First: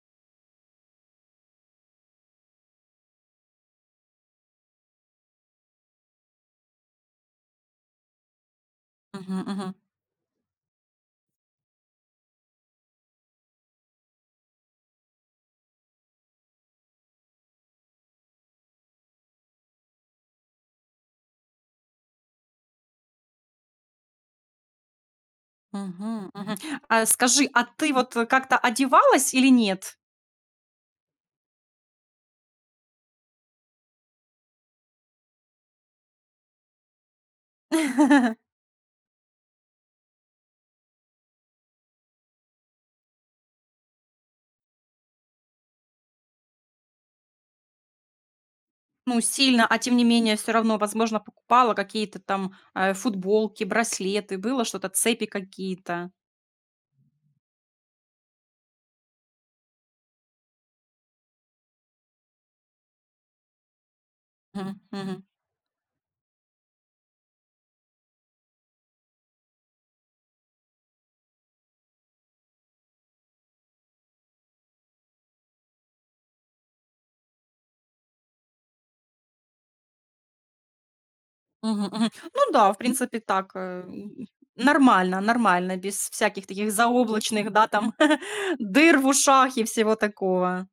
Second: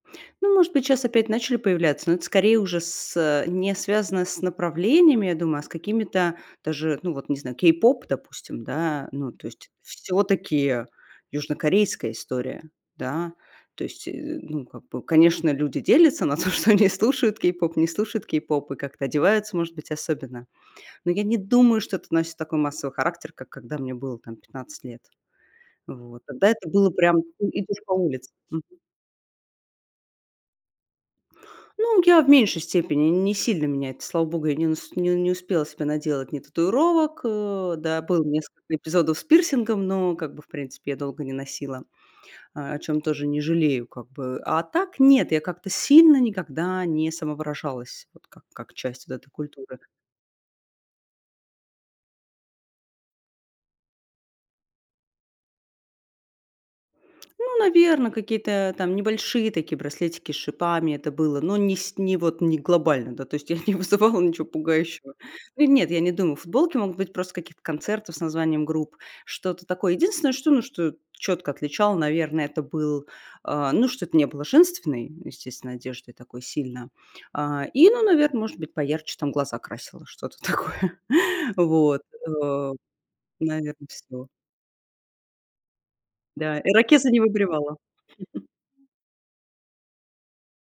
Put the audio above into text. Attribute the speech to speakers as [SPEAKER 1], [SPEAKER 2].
[SPEAKER 1] Ну, может быть, щас опять начали появляться, но это, скорее, уже с э, не связано с направлениями, я думаю, а с какими-то даже, ну, вот не знаю, кей-поп, допустим, да, ну,
[SPEAKER 2] Мгм,
[SPEAKER 1] то есть
[SPEAKER 2] мгм.
[SPEAKER 1] всё-таки южнокорейская история. Да, то есть, э, ну, как бы, конечно, люди делятся на то, что они слушают кей-поп, не слушают кей-поп и как-то одеваются, может быть, особенно. Но я не думаю, что это носит такой массовый характер, как когда мне было там 15 лет. Вот,
[SPEAKER 2] Мгм,
[SPEAKER 1] тогда
[SPEAKER 2] мгм.
[SPEAKER 1] это было
[SPEAKER 2] А
[SPEAKER 1] прям, ты
[SPEAKER 2] скажи, а
[SPEAKER 1] идешь по
[SPEAKER 2] ты вот
[SPEAKER 1] улице
[SPEAKER 2] как-то
[SPEAKER 1] Мгм.
[SPEAKER 2] одевалась или нет?
[SPEAKER 1] Ну, я в меньшей степени, не сильно меня это, слава богу, я не нас не не успела себе наделать ни татуировок. Э, да, было несколько эпизодов с пирсингом, но как бы, в принципе, я долго не носила, а, о чём тоже не жалею как бы. А так нет, я как-то сильно никогда не самовыражалась вот как как часть вот
[SPEAKER 2] Ну,
[SPEAKER 1] этой
[SPEAKER 2] сильно,
[SPEAKER 1] культуры.
[SPEAKER 2] а тем не менее, всё равно, возможно, покупала какие-то там, э, футболки, браслеты, было что-то, цепи какие-то?
[SPEAKER 1] Ну, наверно, какие-то там небольшие такие браслетики с шипами- это было, но не сь не вот не глобально. Да, то есть я не вызывала ничего
[SPEAKER 2] Мгм
[SPEAKER 1] пугающего.
[SPEAKER 2] мгм.
[SPEAKER 1] Ы у нет, я не думаю, футболки могут быть просто с каких-то концертов с названием групп, что-то такое. Единственное, что ну, что чётко отличало наверное, это был, а, ну, что это не было женственной, естественно, одеждой такой сильно. А, и, ну, наверно, может быть, поярче там глаза красила, что-то такое.
[SPEAKER 2] Мгм,
[SPEAKER 1] Вот,
[SPEAKER 2] мгм. Ну да,
[SPEAKER 1] э,
[SPEAKER 2] в принципе так, э,
[SPEAKER 1] наверно,
[SPEAKER 2] м м,
[SPEAKER 1] всё.
[SPEAKER 2] нормально, нормально, без всяких
[SPEAKER 1] Да,
[SPEAKER 2] таких
[SPEAKER 1] ирокезы не
[SPEAKER 2] заоблачных, да,
[SPEAKER 1] выбривала.
[SPEAKER 2] там дыр в ушах и всего такого.